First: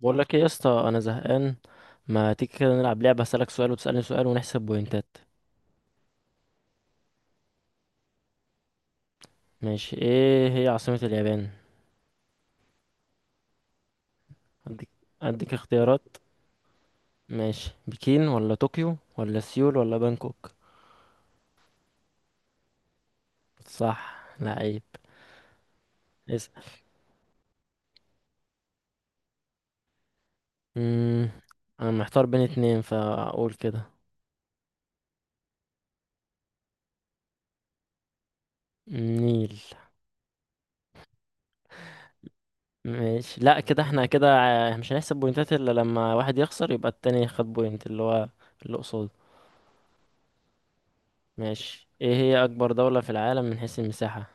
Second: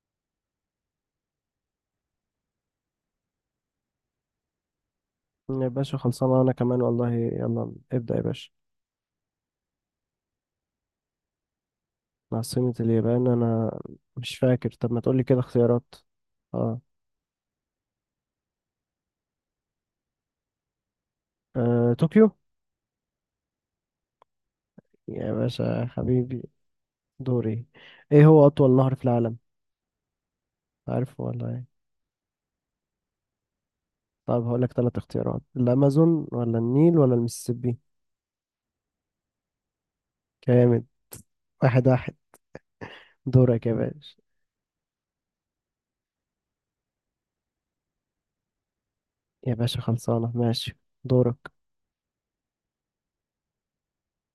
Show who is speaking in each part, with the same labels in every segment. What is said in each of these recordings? Speaker 1: بقول لك ايه يا اسطى، انا زهقان. ما تيجي كده نلعب لعبه؟ هسألك سؤال وتسألني سؤال ونحسب بوينتات.
Speaker 2: يا باشا خلصانة. أنا كمان والله، يلا ابدأ يا باشا.
Speaker 1: ماشي، ايه هي عاصمة اليابان؟
Speaker 2: عاصمة اليابان؟ أنا مش فاكر.
Speaker 1: اديك
Speaker 2: طب ما تقولي كده
Speaker 1: اديك
Speaker 2: اختيارات.
Speaker 1: اختيارات.
Speaker 2: اه,
Speaker 1: ماشي، بكين ولا طوكيو ولا سيول ولا بانكوك؟
Speaker 2: آه، طوكيو.
Speaker 1: صح، لعيب.
Speaker 2: يا باشا حبيبي.
Speaker 1: اسأل.
Speaker 2: دوري. ايه هو أطول نهر في العالم؟ عارف
Speaker 1: امم
Speaker 2: ولا ايه؟
Speaker 1: انا محتار بين اتنين، فاقول كده.
Speaker 2: طب هقولك تلات اختيارات: الأمازون ولا النيل ولا المسيسيبي؟
Speaker 1: نيل.
Speaker 2: جامد. واحد واحد.
Speaker 1: ماشي، لا،
Speaker 2: دورك يا
Speaker 1: كده احنا
Speaker 2: باشا.
Speaker 1: كده مش هنحسب بوينتات الا لما واحد يخسر، يبقى التاني خد بوينت اللي هو اللي قصاده.
Speaker 2: يا باشا خلصانة، ماشي. دورك.
Speaker 1: ماشي، ايه هي اكبر دولة في العالم من حيث المساحة؟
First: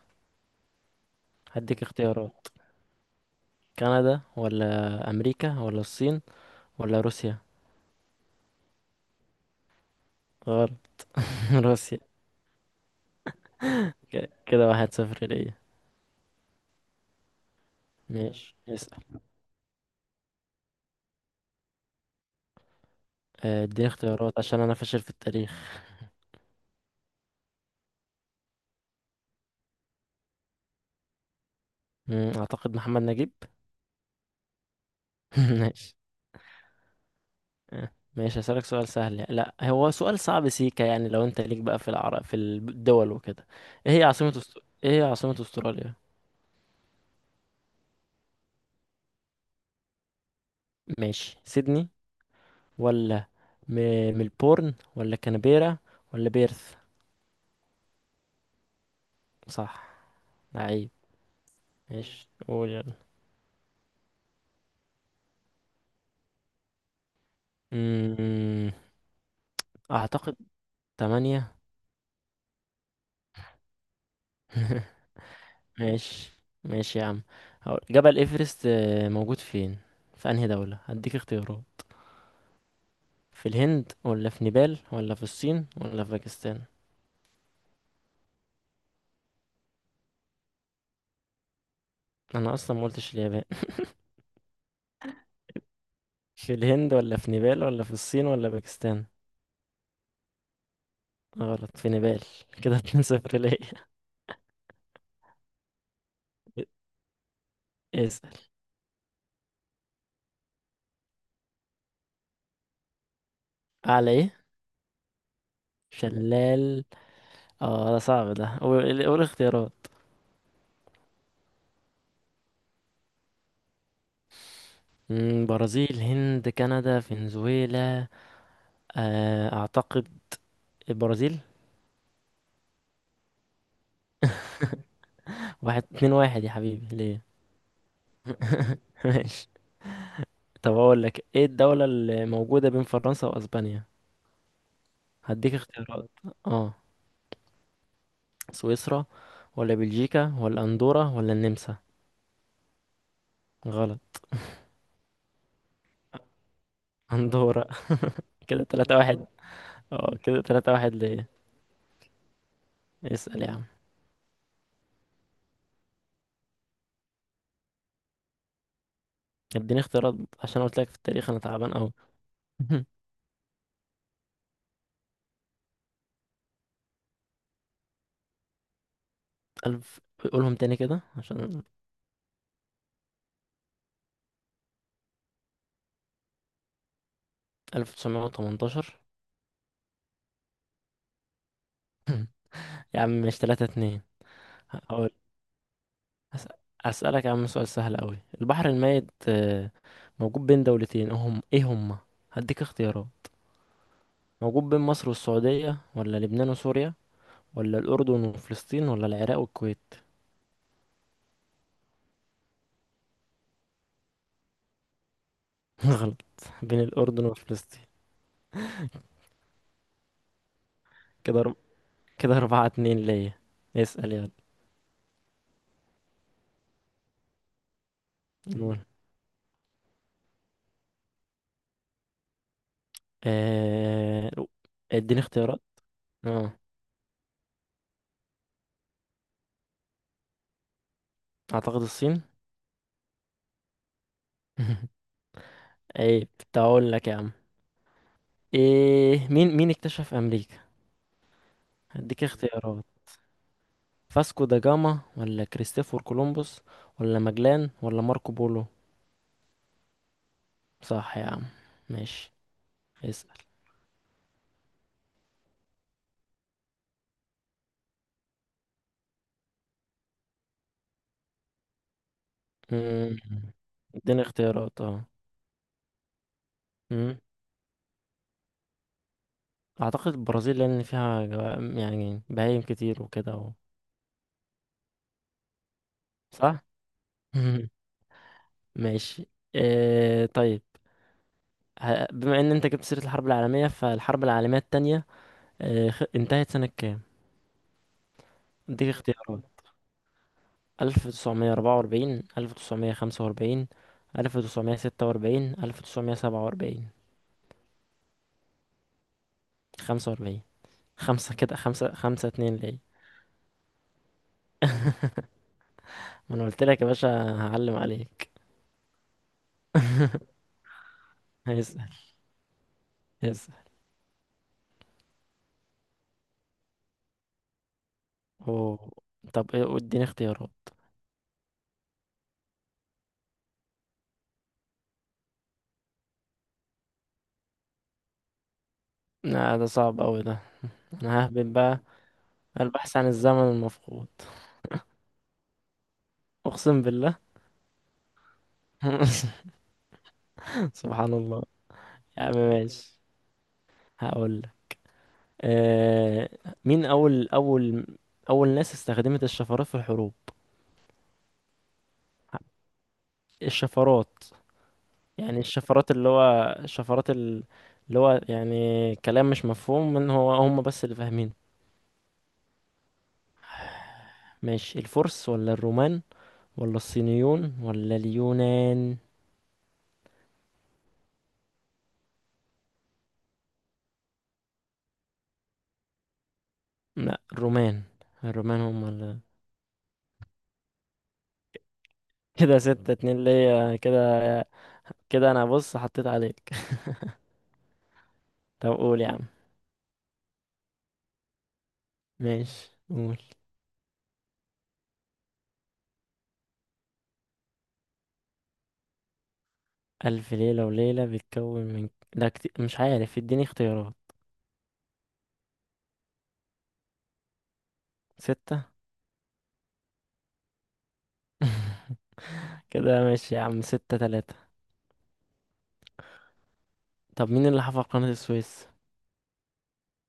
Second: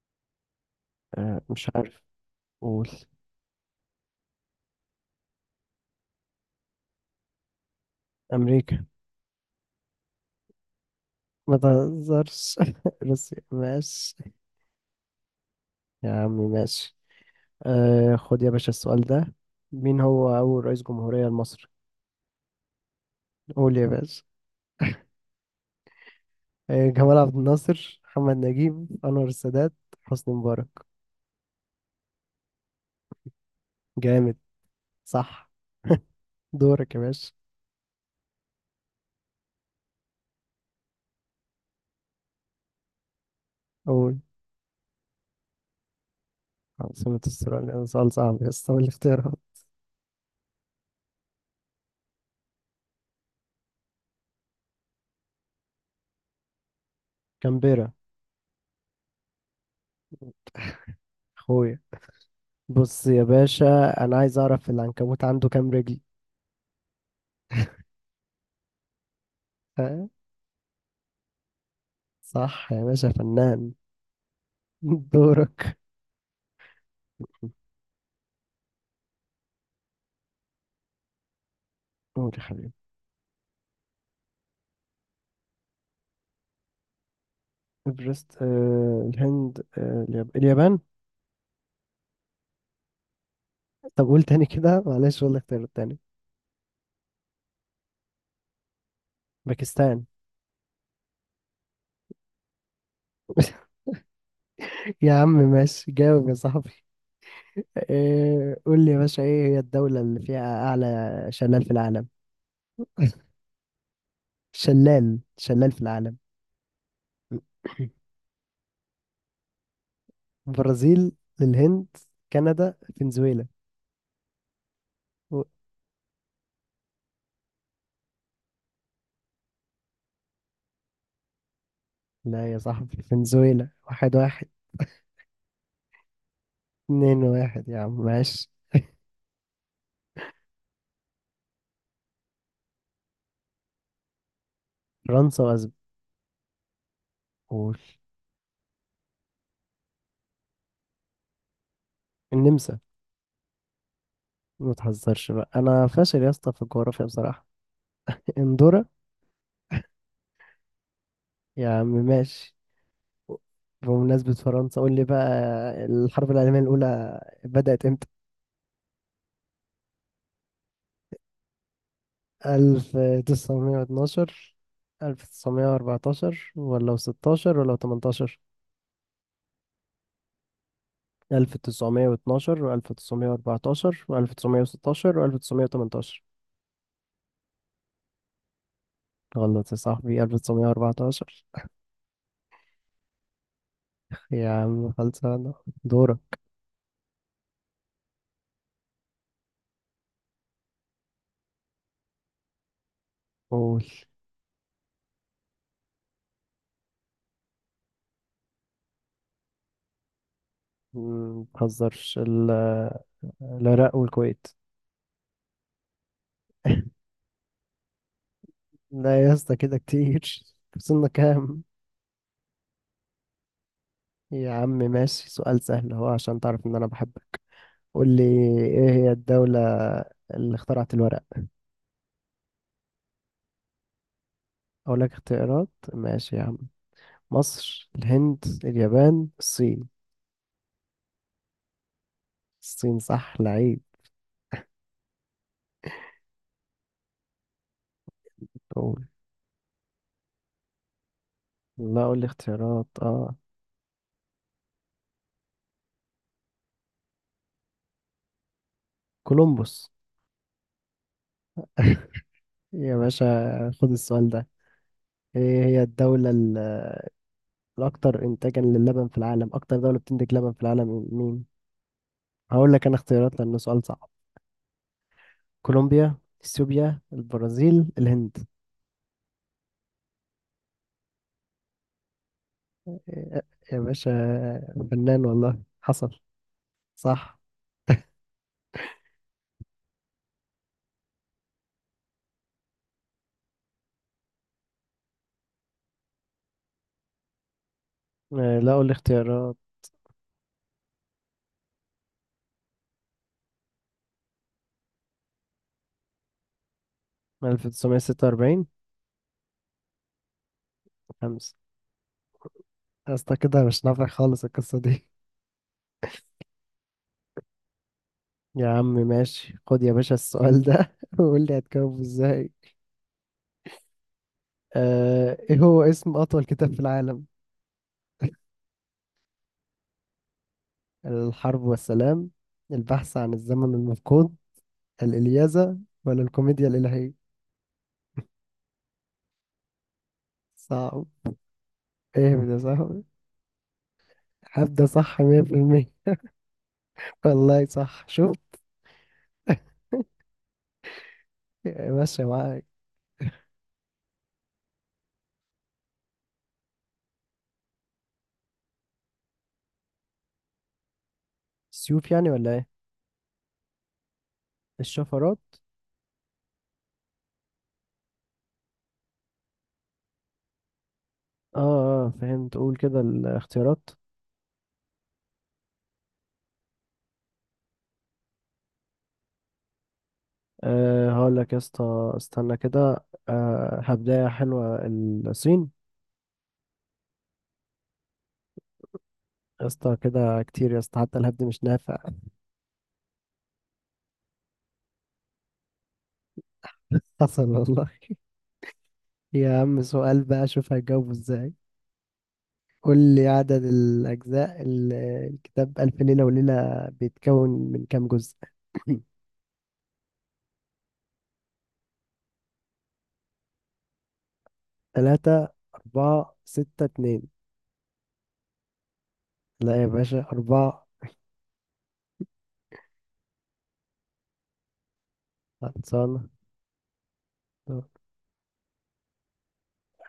Speaker 2: آه مش
Speaker 1: هديك
Speaker 2: عارف.
Speaker 1: اختيارات.
Speaker 2: قول.
Speaker 1: كندا ولا امريكا ولا الصين ولا روسيا؟
Speaker 2: أمريكا.
Speaker 1: غلط.
Speaker 2: ما
Speaker 1: روسيا.
Speaker 2: تهزرش روسيا، ماشي.
Speaker 1: كده 1-0 ليا.
Speaker 2: يا عمي ماشي. آه، خد يا
Speaker 1: ماشي
Speaker 2: باشا السؤال
Speaker 1: اسأل.
Speaker 2: ده. مين هو أول رئيس جمهورية لمصر؟ قول يا
Speaker 1: اديني
Speaker 2: باشا.
Speaker 1: اختيارات عشان انا فاشل في التاريخ.
Speaker 2: آه، جمال عبد الناصر، محمد نجيب، أنور السادات، حسني مبارك.
Speaker 1: اعتقد محمد نجيب.
Speaker 2: جامد. صح.
Speaker 1: ماشي.
Speaker 2: دورك يا باشا.
Speaker 1: ماشي، هسألك سؤال سهل، لا هو سؤال صعب سيكا، يعني لو انت ليك بقى في العرب في الدول وكده. ايه هي
Speaker 2: قول.
Speaker 1: عاصمة ايه هي عاصمة استراليا؟
Speaker 2: عاصمة استراليا ده سؤال صعب يا اسطى. اللي اختيارها.
Speaker 1: ماشي، سيدني ولا م... ملبورن ولا كانبيرا ولا بيرث؟
Speaker 2: كامبيرا.
Speaker 1: صح، لعيب.
Speaker 2: أخويا.
Speaker 1: ماشي قول
Speaker 2: بص
Speaker 1: يلا.
Speaker 2: يا باشا، أنا عايز أعرف العنكبوت عنده كام رجل.
Speaker 1: أمم،
Speaker 2: ها؟
Speaker 1: اعتقد 8.
Speaker 2: صح يا باشا، فنان. دورك.
Speaker 1: ماشي. ماشي يا عم، هقول جبل ايفرست موجود فين؟ في انهي دولة؟ هديك اختيارات.
Speaker 2: قول يا حبيبي.
Speaker 1: في الهند ولا في نيبال ولا في الصين ولا في باكستان؟
Speaker 2: إيفرست. آه، الهند. آه، اليابان.
Speaker 1: انا اصلا ما قلتش اليابان.
Speaker 2: طب قول تاني كده، معلش والله، اختيار التاني.
Speaker 1: في الهند ولا في نيبال ولا في الصين ولا باكستان؟
Speaker 2: باكستان.
Speaker 1: غلط، في نيبال. كده 2-0 ليا.
Speaker 2: يا عم ماشي، جاوب يا صاحبي.
Speaker 1: اسأل.
Speaker 2: إيه، قول لي يا باشا، ايه هي الدولة اللي فيها أعلى شلال في العالم؟
Speaker 1: أعلى إيه؟
Speaker 2: شلال، شلال في العالم.
Speaker 1: شلال. اه ده صعب ده، قول قول اختيارات.
Speaker 2: برازيل، الهند، كندا، فنزويلا. و-
Speaker 1: برازيل، هند، كندا، فنزويلا. اعتقد البرازيل.
Speaker 2: لا يا صاحبي، فنزويلا. واحد واحد.
Speaker 1: واحد اتنين واحد يا حبيبي ليه؟
Speaker 2: اتنين واحد يا عم، ماشي.
Speaker 1: ماشي. طب اقول لك، ايه الدولة اللي موجودة بين فرنسا واسبانيا؟
Speaker 2: فرنسا
Speaker 1: هديك
Speaker 2: وأسبانيا.
Speaker 1: اختيارات. اه،
Speaker 2: قول.
Speaker 1: سويسرا ولا بلجيكا ولا اندورا ولا النمسا؟
Speaker 2: النمسا.
Speaker 1: غلط،
Speaker 2: ما تهزرش بقى، أنا فاشل يا اسطى في الجغرافيا بصراحة.
Speaker 1: اندورا. كده
Speaker 2: اندورا.
Speaker 1: 3-1. اه كده 3-1 ليه.
Speaker 2: يا عم ماشي.
Speaker 1: اسأل يا عم.
Speaker 2: بمناسبة فرنسا، قول لي بقى، الحرب العالمية الأولى بدأت امتى؟
Speaker 1: اديني اختيارات عشان قلت لك في التاريخ انا تعبان اوي.
Speaker 2: 1912، 1914 ولا 16 ولا 18؟
Speaker 1: ألف. قولهم تاني كده عشان.
Speaker 2: 1912 و1914 و1916 و1918.
Speaker 1: 1918.
Speaker 2: غلط يا صاحبي، 1914.
Speaker 1: يا عم مش تلاتة، اتنين.
Speaker 2: يا عم خلصانة. دورك.
Speaker 1: أس- أسألك يا عم سؤال سهل أوي، البحر الميت موجود بين دولتين، هم إيه هما؟ هديك اختيارات.
Speaker 2: قول.
Speaker 1: موجود بين مصر والسعودية، ولا لبنان وسوريا، ولا الأردن وفلسطين، ولا العراق والكويت؟
Speaker 2: متهزرش العراق والكويت.
Speaker 1: غلط، بين الأردن وفلسطين.
Speaker 2: لا يا اسطى كده كتير. وصلنا
Speaker 1: كده
Speaker 2: كام؟
Speaker 1: كده 4-2 ليا. اسأل يلا.
Speaker 2: يا عم ماشي، سؤال سهل اهو، عشان تعرف ان انا بحبك. قول لي
Speaker 1: نقول.
Speaker 2: ايه هي الدولة اللي اخترعت الورق؟
Speaker 1: آه،
Speaker 2: اقول لك
Speaker 1: اديني اختيارات.
Speaker 2: اختيارات. ماشي يا عم.
Speaker 1: اه،
Speaker 2: مصر، الهند، اليابان، الصين.
Speaker 1: أعتقد الصين.
Speaker 2: الصين، صح لعيب.
Speaker 1: عيب، كنت هقول لك يا عم.
Speaker 2: قول.
Speaker 1: ايه مين اكتشف أمريكا؟
Speaker 2: لا قول
Speaker 1: هديك
Speaker 2: لي اختيارات،
Speaker 1: اختيارات.
Speaker 2: اه.
Speaker 1: فاسكو دا جاما، ولا كريستوفر كولومبوس، ولا ماجلان، ولا ماركو بولو؟
Speaker 2: كولومبوس.
Speaker 1: صح يا عم. ماشي
Speaker 2: يا باشا،
Speaker 1: اسأل.
Speaker 2: خد السؤال ده. ايه هي الاكثر انتاجا للبن في العالم؟ اكتر دولة بتنتج لبن في العالم مين؟ هقول لك انا
Speaker 1: مم.
Speaker 2: اختيارات لانه سؤال صعب.
Speaker 1: اديني اختيارات اه.
Speaker 2: كولومبيا، اثيوبيا،
Speaker 1: مم.
Speaker 2: البرازيل، الهند.
Speaker 1: اعتقد البرازيل، لان فيها يعني بهايم كتير وكده
Speaker 2: يا باشا، فنان والله، حصل.
Speaker 1: صح.
Speaker 2: صح.
Speaker 1: مم. ماشي. آه طيب. بما ان انت جبت سيرة الحرب العالمية، فالحرب العالمية التانية انتهت سنة كام؟
Speaker 2: آه، لقوا
Speaker 1: اديك اختيارات.
Speaker 2: الاختيارات.
Speaker 1: 1944، 1945، 1946، 1947.
Speaker 2: 1946.
Speaker 1: 1945. خمسة،
Speaker 2: خمسة.
Speaker 1: كده خمسة، 5-2 ليه.
Speaker 2: يا اسطى كده مش نافع خالص القصة دي.
Speaker 1: ما أنا قلت لك يا باشا هعلم عليك.
Speaker 2: يا عم ماشي، خد يا باشا السؤال ده وقول لي
Speaker 1: هيسأل
Speaker 2: هتجاوبه ازاي.
Speaker 1: هيسأل.
Speaker 2: آه، ايه هو اسم أطول كتاب في العالم؟
Speaker 1: أوه. طب إيه، اديني اختيارات.
Speaker 2: الحرب والسلام، البحث عن الزمن المفقود، الإلياذة، ولا الكوميديا الإلهية؟
Speaker 1: لا ده صعب أوي ده.
Speaker 2: صعب.
Speaker 1: أنا ههبط بقى.
Speaker 2: ايه ده،
Speaker 1: البحث
Speaker 2: صعب.
Speaker 1: عن الزمن المفقود.
Speaker 2: هبدأ، صح 100%.
Speaker 1: أقسم بالله.
Speaker 2: والله صح، شوف.
Speaker 1: سبحان الله. يا
Speaker 2: ماشي
Speaker 1: عم
Speaker 2: معاك.
Speaker 1: ماشي، هقول لك آه... مين أول ناس استخدمت الشفرات في الحروب؟
Speaker 2: سيوف يعني ولا ايه؟
Speaker 1: الشفرات يعني.
Speaker 2: الشفرات.
Speaker 1: الشفرات اللي هو، الشفرات اللي هو يعني كلام مش مفهوم من هو هم، بس اللي فاهمينه.
Speaker 2: اه. اه فهمت، قول كده الاختيارات.
Speaker 1: ماشي، الفرس ولا الرومان ولا الصينيون ولا اليونان؟
Speaker 2: أه هقول لك يا اسطى، استنى كده، أه هبداية حلوة، الصين.
Speaker 1: لا، الرومان. الرومان هم اللي.
Speaker 2: يا اسطى كده كتير يا اسطى، حتى الهبد مش نافع.
Speaker 1: كده 6-2 ليا كده. كده انا بص حطيت عليك.
Speaker 2: حصل والله.
Speaker 1: طب قول يا عم.
Speaker 2: يا عم سؤال بقى، شوف هجاوبه ازاي.
Speaker 1: ماشي
Speaker 2: قول
Speaker 1: قول.
Speaker 2: لي عدد الأجزاء الكتاب ألف ليلة وليلة بيتكون من كام جزء؟
Speaker 1: ألف ليلة وليلة بيتكون من، ده كتير مش عارف، اديني اختيارات.
Speaker 2: تلاتة، أربعة، ستة، اتنين.
Speaker 1: ستة.
Speaker 2: لا يا باشا، أربعة.
Speaker 1: كده ماشي يا عم، 6-3.
Speaker 2: خلصانة.
Speaker 1: طب مين اللي حفر قناة السويس؟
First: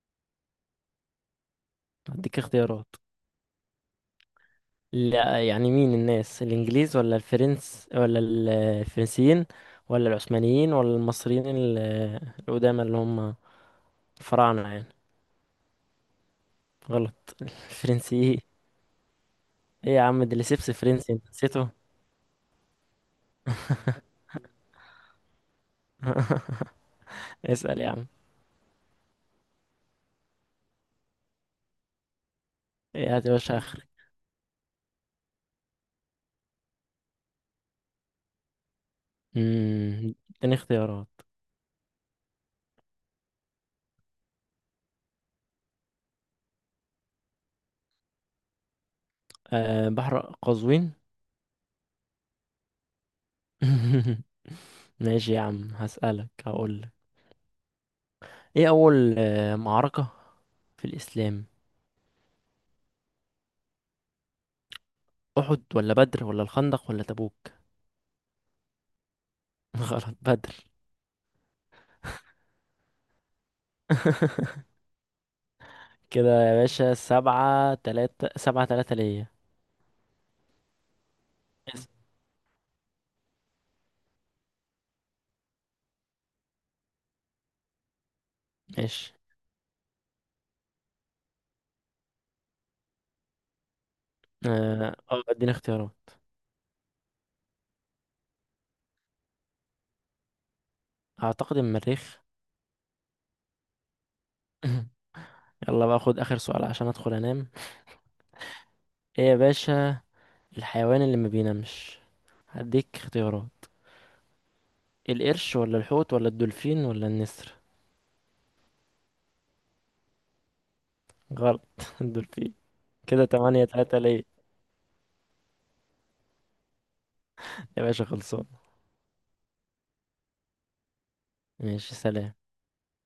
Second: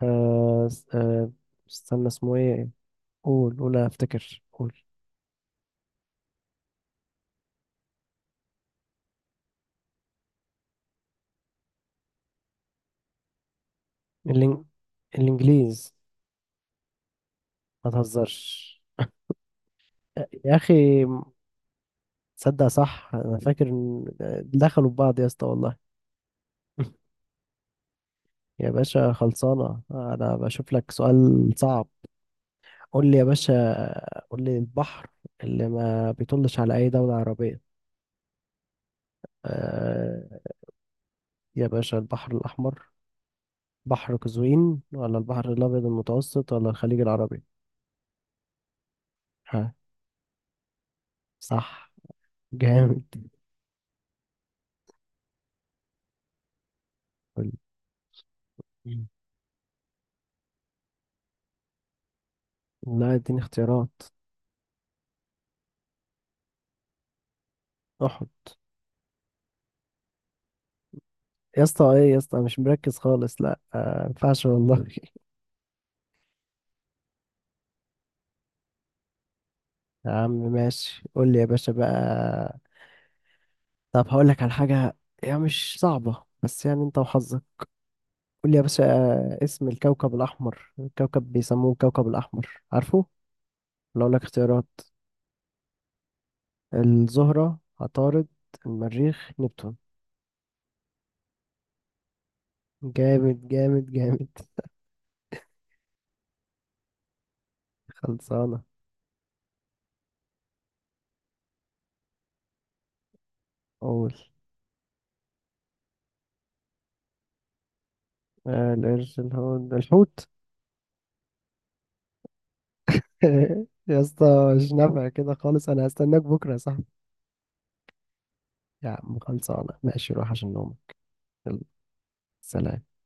Speaker 2: آه استنى اسمه
Speaker 1: هديك
Speaker 2: ايه.
Speaker 1: اختيارات.
Speaker 2: قول، قول انا افتكر، قول.
Speaker 1: لا، يعني مين الناس، الانجليز، ولا الفرنس، ولا الفرنسيين، ولا العثمانيين، ولا المصريين القدامى، اللي هم
Speaker 2: الإن...
Speaker 1: الفراعنة يعني؟
Speaker 2: الانجليز.
Speaker 1: غلط.
Speaker 2: ما
Speaker 1: الفرنسيين.
Speaker 2: تهزرش.
Speaker 1: ايه يا عم،
Speaker 2: آه،
Speaker 1: اللي
Speaker 2: يا
Speaker 1: سيبس
Speaker 2: اخي،
Speaker 1: فرنسي انت نسيته.
Speaker 2: تصدق صح انا فاكر ان آه، دخلوا ببعض يا اسطى والله.
Speaker 1: اسأل يا عم.
Speaker 2: يا باشا خلصانه، انا بشوف لك سؤال صعب. قول
Speaker 1: ايه،
Speaker 2: لي يا
Speaker 1: هات يا
Speaker 2: باشا،
Speaker 1: باشا اخرك.
Speaker 2: قول لي البحر اللي ما بيطلش على اي دوله عربيه. آه،
Speaker 1: اديني اختيارات.
Speaker 2: يا باشا، البحر الاحمر، بحر قزوين، ولا البحر الابيض المتوسط، ولا الخليج العربي؟ ها.
Speaker 1: أه، بحر قزوين.
Speaker 2: صح. جامد.
Speaker 1: ماشي يا عم، هسألك هقولك.
Speaker 2: قول.
Speaker 1: ايه
Speaker 2: مم.
Speaker 1: اول معركة في الاسلام؟
Speaker 2: لا، اديني اختيارات.
Speaker 1: احد ولا بدر ولا الخندق ولا تبوك؟
Speaker 2: احط.
Speaker 1: غلط، بدر.
Speaker 2: يا اسطى ايه يا اسطى، أنا مش مركز خالص، لا آه، ما ينفعش والله.
Speaker 1: كده يا باشا، 7-3، 7-3 ليا.
Speaker 2: يا عم ماشي، قول لي يا باشا
Speaker 1: اس-
Speaker 2: بقى. طب هقول لك على حاجة، هي مش صعبة بس يعني انت وحظك. قول لي يا باشا،
Speaker 1: ماشي.
Speaker 2: آه، اسم الكوكب الأحمر، الكوكب بيسموه الكوكب الأحمر، عارفه ولا اقول لك اختيارات؟
Speaker 1: اه. اديني اختيارات.
Speaker 2: الزهرة، عطارد، المريخ، نبتون.
Speaker 1: اعتقد المريخ.
Speaker 2: جامد جامد جامد.
Speaker 1: يلا بقى، خد اخر سؤال عشان ادخل انام.
Speaker 2: خلصانة.
Speaker 1: ايه يا باشا الحيوان اللي ما بينامش؟ هديك اختيارات.
Speaker 2: قول.
Speaker 1: القرش، ولا الحوت، ولا الدولفين، ولا النسر؟
Speaker 2: آه، القرش، الحوت.
Speaker 1: غلط. الدولفين. كده 8-3
Speaker 2: يا
Speaker 1: ليا.
Speaker 2: اسطى، مش نافع كده خالص، انا هستناك بكره يا صاحبي.
Speaker 1: يا باشا خلصان.
Speaker 2: يا عم خلصانه ماشي، روح عشان نوم. يلا.
Speaker 1: ماشي سلام.
Speaker 2: سلام.